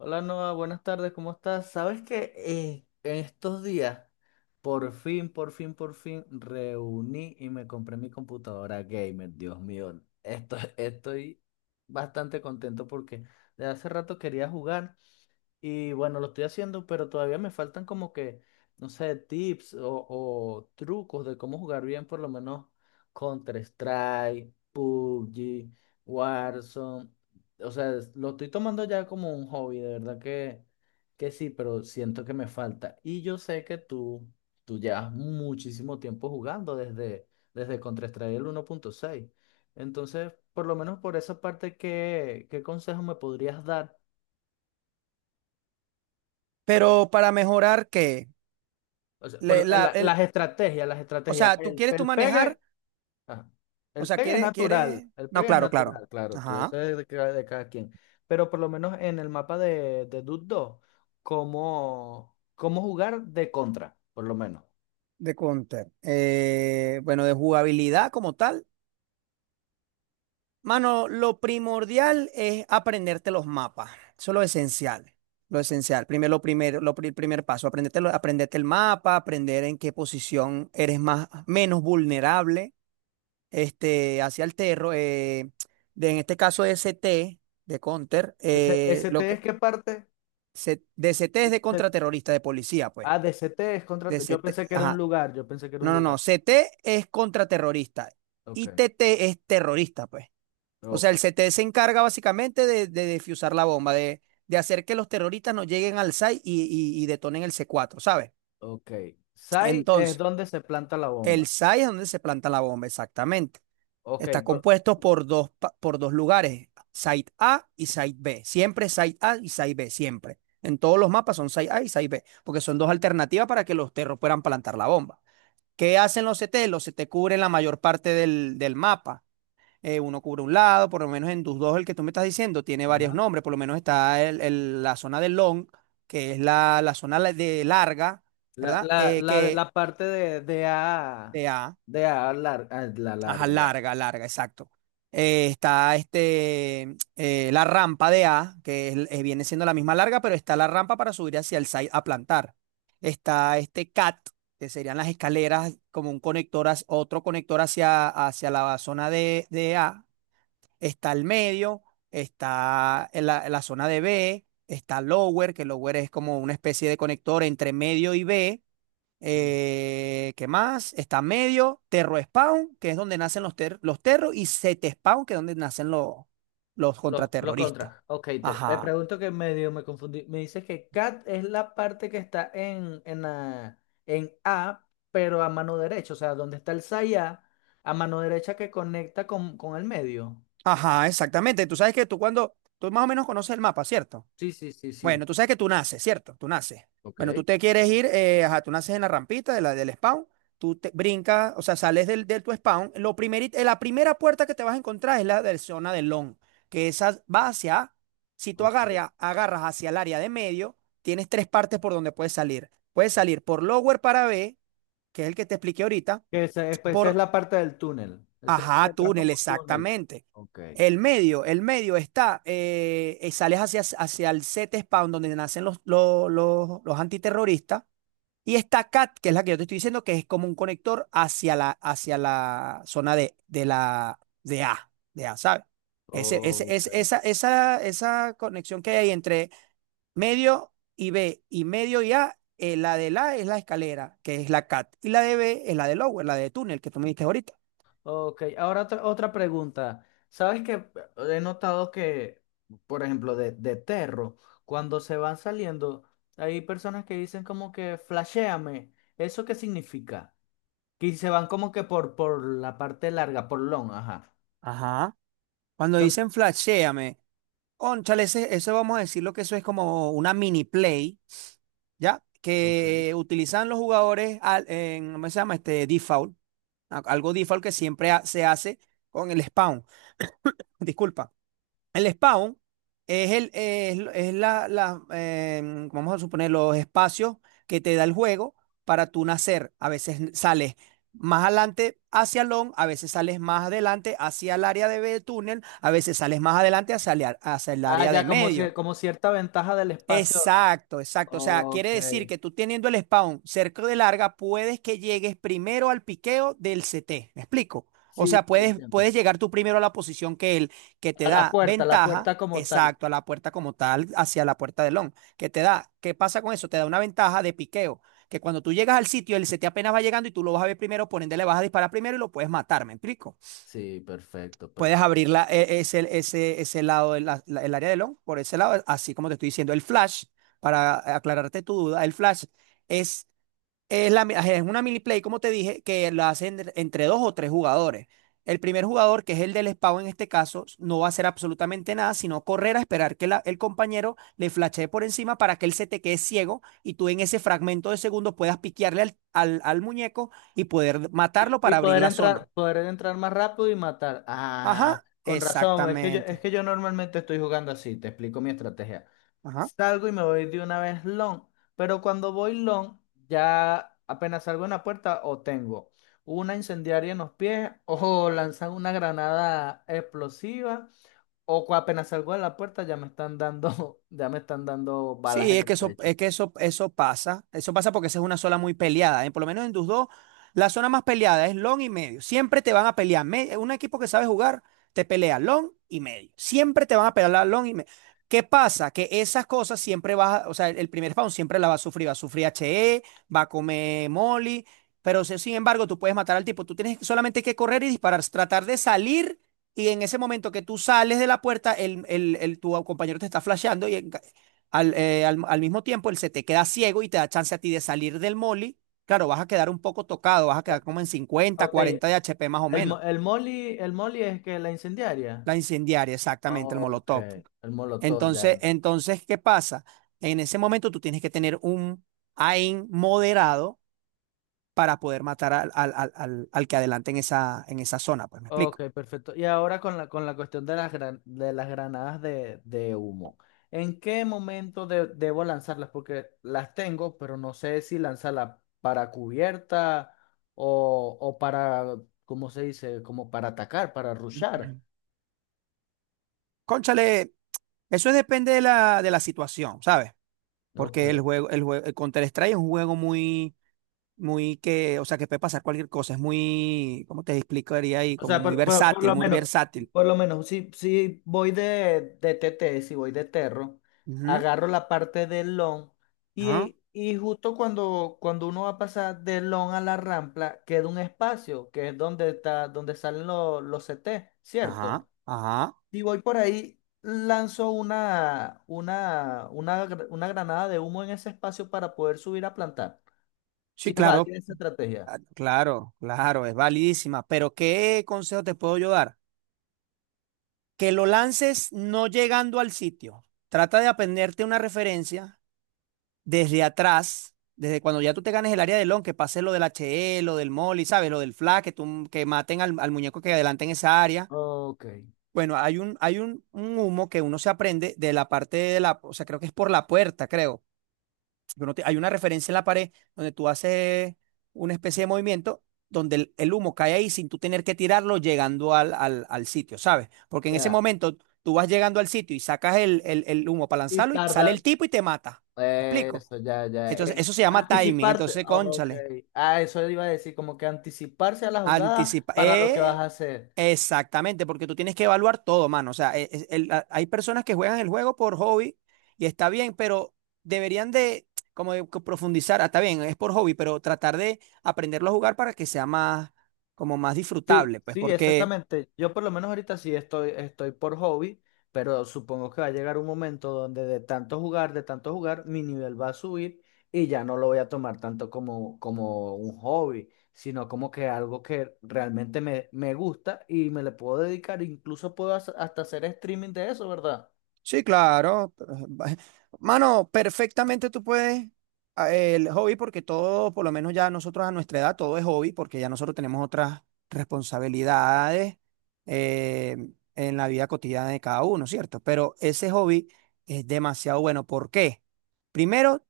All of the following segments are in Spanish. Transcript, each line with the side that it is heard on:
left: Hola Noah, buenas tardes, ¿cómo estás? Sabes que en estos días, por fin, reuní y me compré mi computadora gamer. Dios mío, estoy bastante contento porque de hace rato quería jugar y bueno, lo estoy haciendo, pero todavía me faltan como que, no sé, tips o trucos de cómo jugar bien, por lo menos Counter-Strike, PUBG, Warzone. O sea, lo estoy tomando ya como un hobby, de verdad que sí, pero siento que me falta. Y yo sé que tú llevas muchísimo tiempo jugando desde Counter-Strike el uno punto seis. Entonces, por lo menos por esa parte, ¿ qué consejo me podrías dar?
right: Pero para mejorar qué.
left: O sea,
right: Le- la- el-
left: las estrategias, las
right: o
left: estrategias.
right: sea, tú
left: El,
right: quieres tú
left: el
right: manejar.
left: pegue, ajá.
right: O
left: El
right: sea,
left: pegue es
right: quieres,
left: natural,
right: quieres,
left: el
right: no,
left: pegue es
right: claro, claro,
left: natural, claro, eso
right: ajá,
left: es de de cada quien. Pero por lo menos en el mapa de Dude 2, cómo jugar de contra, por lo menos.
right: de counter. Bueno, de jugabilidad como tal, mano, lo primordial es aprenderte los mapas, eso es lo esencial, lo esencial. Primero, lo primero, el primer paso, aprenderte el mapa, aprender en qué posición eres más, menos vulnerable, este, hacia el terror, en este caso ST de Counter,
left: Ese T, es ¿qué parte?
right: De CT es de
left: Se-
right: contraterrorista, de policía, pues.
left: Ah, de C T es contra.
right: De
left: Yo
right: CT,
left: pensé que era un
right: ajá.
left: lugar, yo pensé que era un
right: No, no, no.
left: lugar.
right: CT es contraterrorista
left: Ok,
right: y TT es terrorista, pues. O sea,
left: ok,
right: el CT se encarga básicamente de defusar la bomba, de hacer que los terroristas no lleguen al SAI y y detonen el C4, ¿sabes?
left: ok. Sai es
right: Entonces,
left: donde se planta la
right: el
left: bomba.
right: SAI es donde se planta la bomba, exactamente.
left: Ok,
right: Está
left: por-
right: compuesto por por dos lugares, Site A y Site B. Siempre Site A y Site B, siempre. En todos los mapas son Site A y Site B, porque son dos alternativas para que los terros puedan plantar la bomba. ¿Qué hacen los CT? Los CT cubren la mayor parte del mapa. Uno cubre un lado, por lo menos en tus dos, el que tú me estás diciendo, tiene varios
left: ajá.
right: nombres. Por lo menos está la zona del long, que es la zona de larga, ¿verdad? Eh, que
left: La parte de A,
right: de A.
left: a la
right: Ajá,
left: larga ya.
right: larga, larga, exacto. Está este, la rampa de A, viene siendo la misma larga, pero está la rampa para subir hacia el site a plantar. Está este CAT, que serían las escaleras como un conector, otro conector hacia, la zona de A. Está el medio, está en la zona de B, está lower, que lower es como una especie de conector entre medio y B. ¿Qué más? Está medio, terro spawn, que es donde nacen los terros, y set spawn, que es donde nacen los
left: Los
right: contraterroristas.
left: contras. Ok, te
right: Ajá,
left: pregunto que medio me confundí. Me dices que cat es la parte que está en A, pero a mano derecha. O sea, donde está el saya, a mano derecha que conecta con el medio.
right: ajá, exactamente. Tú sabes que tú tú más o menos conoces el mapa, ¿cierto?
left: Sí, sí, sí, sí.
right: Bueno, tú sabes que tú naces, ¿cierto? Tú naces.
left: Ok,
right: Bueno, tú te quieres ir, ajá, tú naces en la rampita del spawn, tú te brincas, o sea, sales del tu spawn. La primera puerta que te vas a encontrar es la de zona del long, que esa va hacia, si tú
left: ok.
right: agarras hacia el área de medio, tienes tres partes por donde puedes salir. Puedes salir por lower para B, que es el que te expliqué ahorita,
left: Que pues, esa es
right: por
left: la parte del túnel. Esa es la que
right: ajá,
left: entras
right: túnel,
left: como túnel.
right: exactamente.
left: Ok,
right: El medio sales hacia el set spawn donde nacen los, los antiterroristas, y está CAT, que es la que yo te estoy diciendo, que es como un conector hacia la zona de, de A, ¿sabes? Ese,
left: ok.
right: es- esa conexión que hay entre medio y B y medio y A, la de la es la escalera, que es la CAT, y la de B es la de lower, la de túnel, que tú me diste ahorita.
left: Ok, ahora otra pregunta. ¿Sabes que he notado que, por ejemplo, de Terro, cuando se van saliendo, hay personas que dicen como que flashéame? ¿Eso qué significa? Que se van como que por la parte larga, por long, ajá.
right: Ajá. Cuando
left: Yo no-
right: dicen flashéame, ónchale, eso vamos a decirlo que eso es como una mini play, ¿ya?
left: Ok.
right: Que utilizan los jugadores en, ¿cómo se llama? Este default, algo default que siempre se hace con el spawn, disculpa. El spawn es la, vamos a suponer, los espacios que te da el juego para tú nacer. A veces sales más adelante hacia long, a veces sales más adelante hacia el área de túnel, a veces sales más adelante hacia hacia el
left: Ah,
right: área de
left: ya, como,
right: medio.
left: como cierta ventaja del espacio.
right: Exacto, exacto. O sea, quiere
left: Ok.
right: decir que tú teniendo el spawn cerca de larga, puedes que llegues primero al piqueo del CT. ¿Me explico? O
left: Sí,
right: sea,
left: sí, entiendo.
right: puedes llegar tú primero a la posición que te
left: A la
right: da
left: puerta, a la
right: ventaja,
left: puerta como tal.
right: exacto, a la puerta como tal, hacia la puerta del long, que te da. ¿Qué pasa con eso? Te da una ventaja de piqueo, que cuando tú llegas al sitio, el CT apenas va llegando y tú lo vas a ver primero, por ende le vas a disparar primero y lo puedes matar, ¿me explico?
left: Sí, perfecto,
right: Puedes
left: perfecto.
right: abrir ese lado, el área de long, por ese lado, así como te estoy diciendo. El flash, para aclararte tu duda, el flash es, es una mini play, como te dije, que la hacen entre dos o tres jugadores. El primer jugador, que es el del espado en este caso, no va a hacer absolutamente nada, sino correr a esperar que el compañero le flashee por encima para que él se te quede ciego y tú en ese fragmento de segundo puedas piquearle al al muñeco y poder matarlo
left: Y
right: para abrir la zona.
left: poder entrar más rápido y matar. Ah,
right: Ajá,
left: con razón. Es
right: exactamente.
left: que yo normalmente estoy jugando así. Te explico mi estrategia.
right: Ajá.
left: Salgo y me voy de una vez long. Pero cuando voy long, ya apenas salgo en la puerta o tengo una incendiaria en los pies o lanzan una granada explosiva o apenas salgo de la puerta ya me están dando, ya me están dando balas
right: Sí,
left: en el pecho.
right: eso pasa. Eso pasa porque esa es una zona muy peleada, ¿eh? Por lo menos en tus dos, la zona más peleada es long y medio. Siempre te van a pelear. Un equipo que sabe jugar te pelea long y medio. Siempre te van a pelear la long y medio. ¿Qué pasa? Que esas cosas siempre o sea, el primer round siempre la va a sufrir. Va a sufrir HE, va a comer Molly. Pero sin embargo, tú puedes matar al tipo. Tú tienes solamente que correr y disparar, tratar de salir. Y en ese momento que tú sales de la puerta, tu compañero te está flasheando y al mismo tiempo, él se te queda ciego y te da chance a ti de salir del molly. Claro, vas a quedar un poco tocado, vas a
left: Eh,
right: quedar como en 50,
left: Ok,
right: 40 de HP más o menos.
left: el molly es que la incendiaria.
right: La incendiaria, exactamente, el
left: Ok,
right: molotov.
left: el molotov ya no.
right: Entonces, ¿qué pasa? En ese momento tú tienes que tener un aim moderado para poder matar al que adelante en esa zona, pues me
left: Ok,
right: explico.
left: perfecto. Y ahora con la cuestión de las, de las granadas de humo. ¿En qué momento debo lanzarlas? Porque las tengo, pero no sé si lanzarlas para cubierta o para, ¿cómo se dice? Como para atacar, para rushar.
right: Cónchale, eso depende de de la situación, ¿sabes? Porque
left: Ok.
right: el Counter-Strike es un juego muy muy o sea, que puede pasar cualquier cosa, es muy, ¿cómo te explicaría ahí?
left: O
right: Como
left: sea,
right: muy versátil, muy versátil.
left: por lo menos, si voy de T T, si voy de Terro,
right: Ujú,
left: agarro la parte del long
right: ajá,
left: y justo cuando uno va a pasar del long a la rampla, queda un espacio que es donde está, donde salen los CT,
right: ajá,
left: ¿cierto?
right: ajá.
left: Si voy por ahí, lanzo una granada de humo en ese espacio para poder subir a plantar. Si
right: Sí,
left: es
right: claro,
left: válida esa estrategia.
right: ah, claro, claro, es validísima. Pero ¿qué consejo te puedo yo dar? Que lo lances no llegando al sitio. Trata de aprenderte una referencia desde atrás, desde cuando ya tú te ganes el área del long, que pase lo del HE, lo del molly, ¿sabes? Lo del flag, que maten al muñeco que adelante en esa área.
left: Ok.
right: Bueno, hay un, un humo que uno se aprende de la parte de o sea, creo que es por la puerta, creo. Que hay una referencia en la pared donde tú haces una especie de movimiento donde el humo cae ahí sin tú tener que tirarlo llegando al, al sitio, ¿sabes? Porque en ese
left: Ya.
right: momento tú vas llegando al sitio y sacas el humo para
left: Y
right: lanzarlo y sale
left: tarda
right: el tipo y te mata. ¿Me explico?
left: eso, ya, ya.
right: Entonces,
left: Eh,
right: eso se llama timing.
left: anticiparte.
right: Entonces,
left: Ok.
right: cónchale,
left: Ah, eso iba a decir, como que anticiparse a la jugada
right: anticipa.
left: para lo que vas
right: eh,
left: a hacer.
right: Exactamente, porque tú tienes que evaluar todo, mano. O sea, hay personas que juegan el juego por hobby y está bien, pero deberían de como profundizar. Ah, está bien, es por hobby, pero tratar de aprenderlo a jugar para que sea más, como más
left: Sí,
right: disfrutable, pues,
left: sí,
right: porque
left: exactamente. Yo por lo menos ahorita sí estoy, estoy por hobby, pero supongo que va a llegar un momento donde de tanto jugar, mi nivel va a subir y ya no lo voy a tomar tanto como, como un hobby, sino como que algo que realmente me, me gusta y me le puedo dedicar. Incluso puedo hacer- hasta hacer streaming de eso, ¿verdad?
right: sí, claro. pero, mano, perfectamente tú puedes el hobby porque todo, por lo menos ya nosotros a nuestra edad, todo es hobby porque ya nosotros tenemos otras responsabilidades, eh, en la vida cotidiana de cada uno, ¿cierto? Pero ese hobby es demasiado bueno. ¿Por qué? Primero,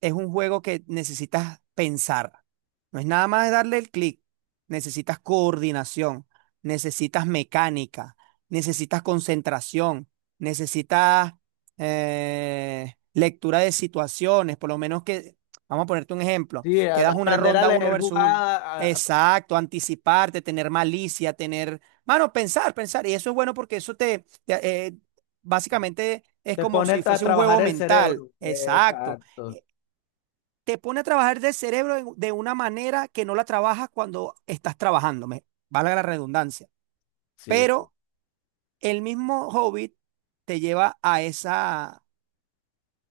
right: es un juego que necesitas pensar. No es nada más darle el clic. Necesitas coordinación, necesitas mecánica, necesitas concentración, necesitas, lectura de situaciones, por lo menos que, vamos a ponerte un ejemplo,
left: Sí,
right: que
left: al
right: das una
left: aprender a
right: ronda uno
left: leer
right: versus uno.
left: jugadas, a-
right: Exacto, anticiparte, tener malicia, tener, mano, pensar, pensar. Y eso es bueno porque eso básicamente es
left: te
right: como
left: pone
right: si
left: a
right: fuese un
left: trabajar
right: juego
left: el
right: mental.
left: cerebro.
right: Exacto,
left: Exacto.
right: te pone a trabajar del cerebro de una manera que no la trabajas cuando estás trabajando, valga la redundancia.
left: Sí, sí.
right: Pero el mismo Hobbit te lleva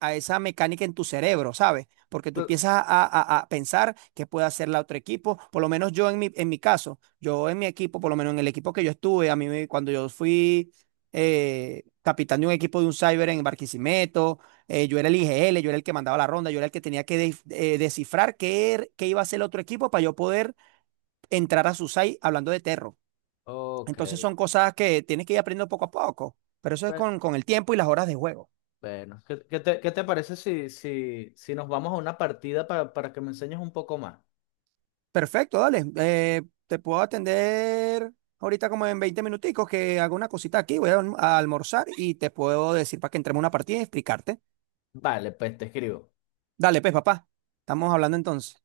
right: a esa mecánica en tu cerebro, ¿sabes? Porque tú
left: Tú-
right: empiezas a pensar qué puede hacer la otro equipo. Por lo menos yo en mi caso, yo en mi equipo, por lo menos en el equipo que yo estuve, cuando yo fui, capitán de un equipo de un cyber en Barquisimeto, yo era el IGL, yo era el que mandaba la ronda, yo era el que tenía que, descifrar qué iba a hacer el otro equipo para yo poder entrar a su site hablando de terro.
left: Ok.
right: Entonces son cosas que tienes que ir aprendiendo poco a poco, pero eso es
left: Bue-
right: con el tiempo y las horas de juego.
left: Bueno, ¿ qué te parece si, si, si nos vamos a una partida para que me enseñes un poco más?
right: Perfecto, dale. Te puedo atender ahorita como en 20 minuticos que hago una cosita aquí, voy a almorzar y te puedo decir para que entremos a una partida y explicarte.
left: Vale, pues te escribo.
right: Dale, pues, papá. Estamos hablando entonces.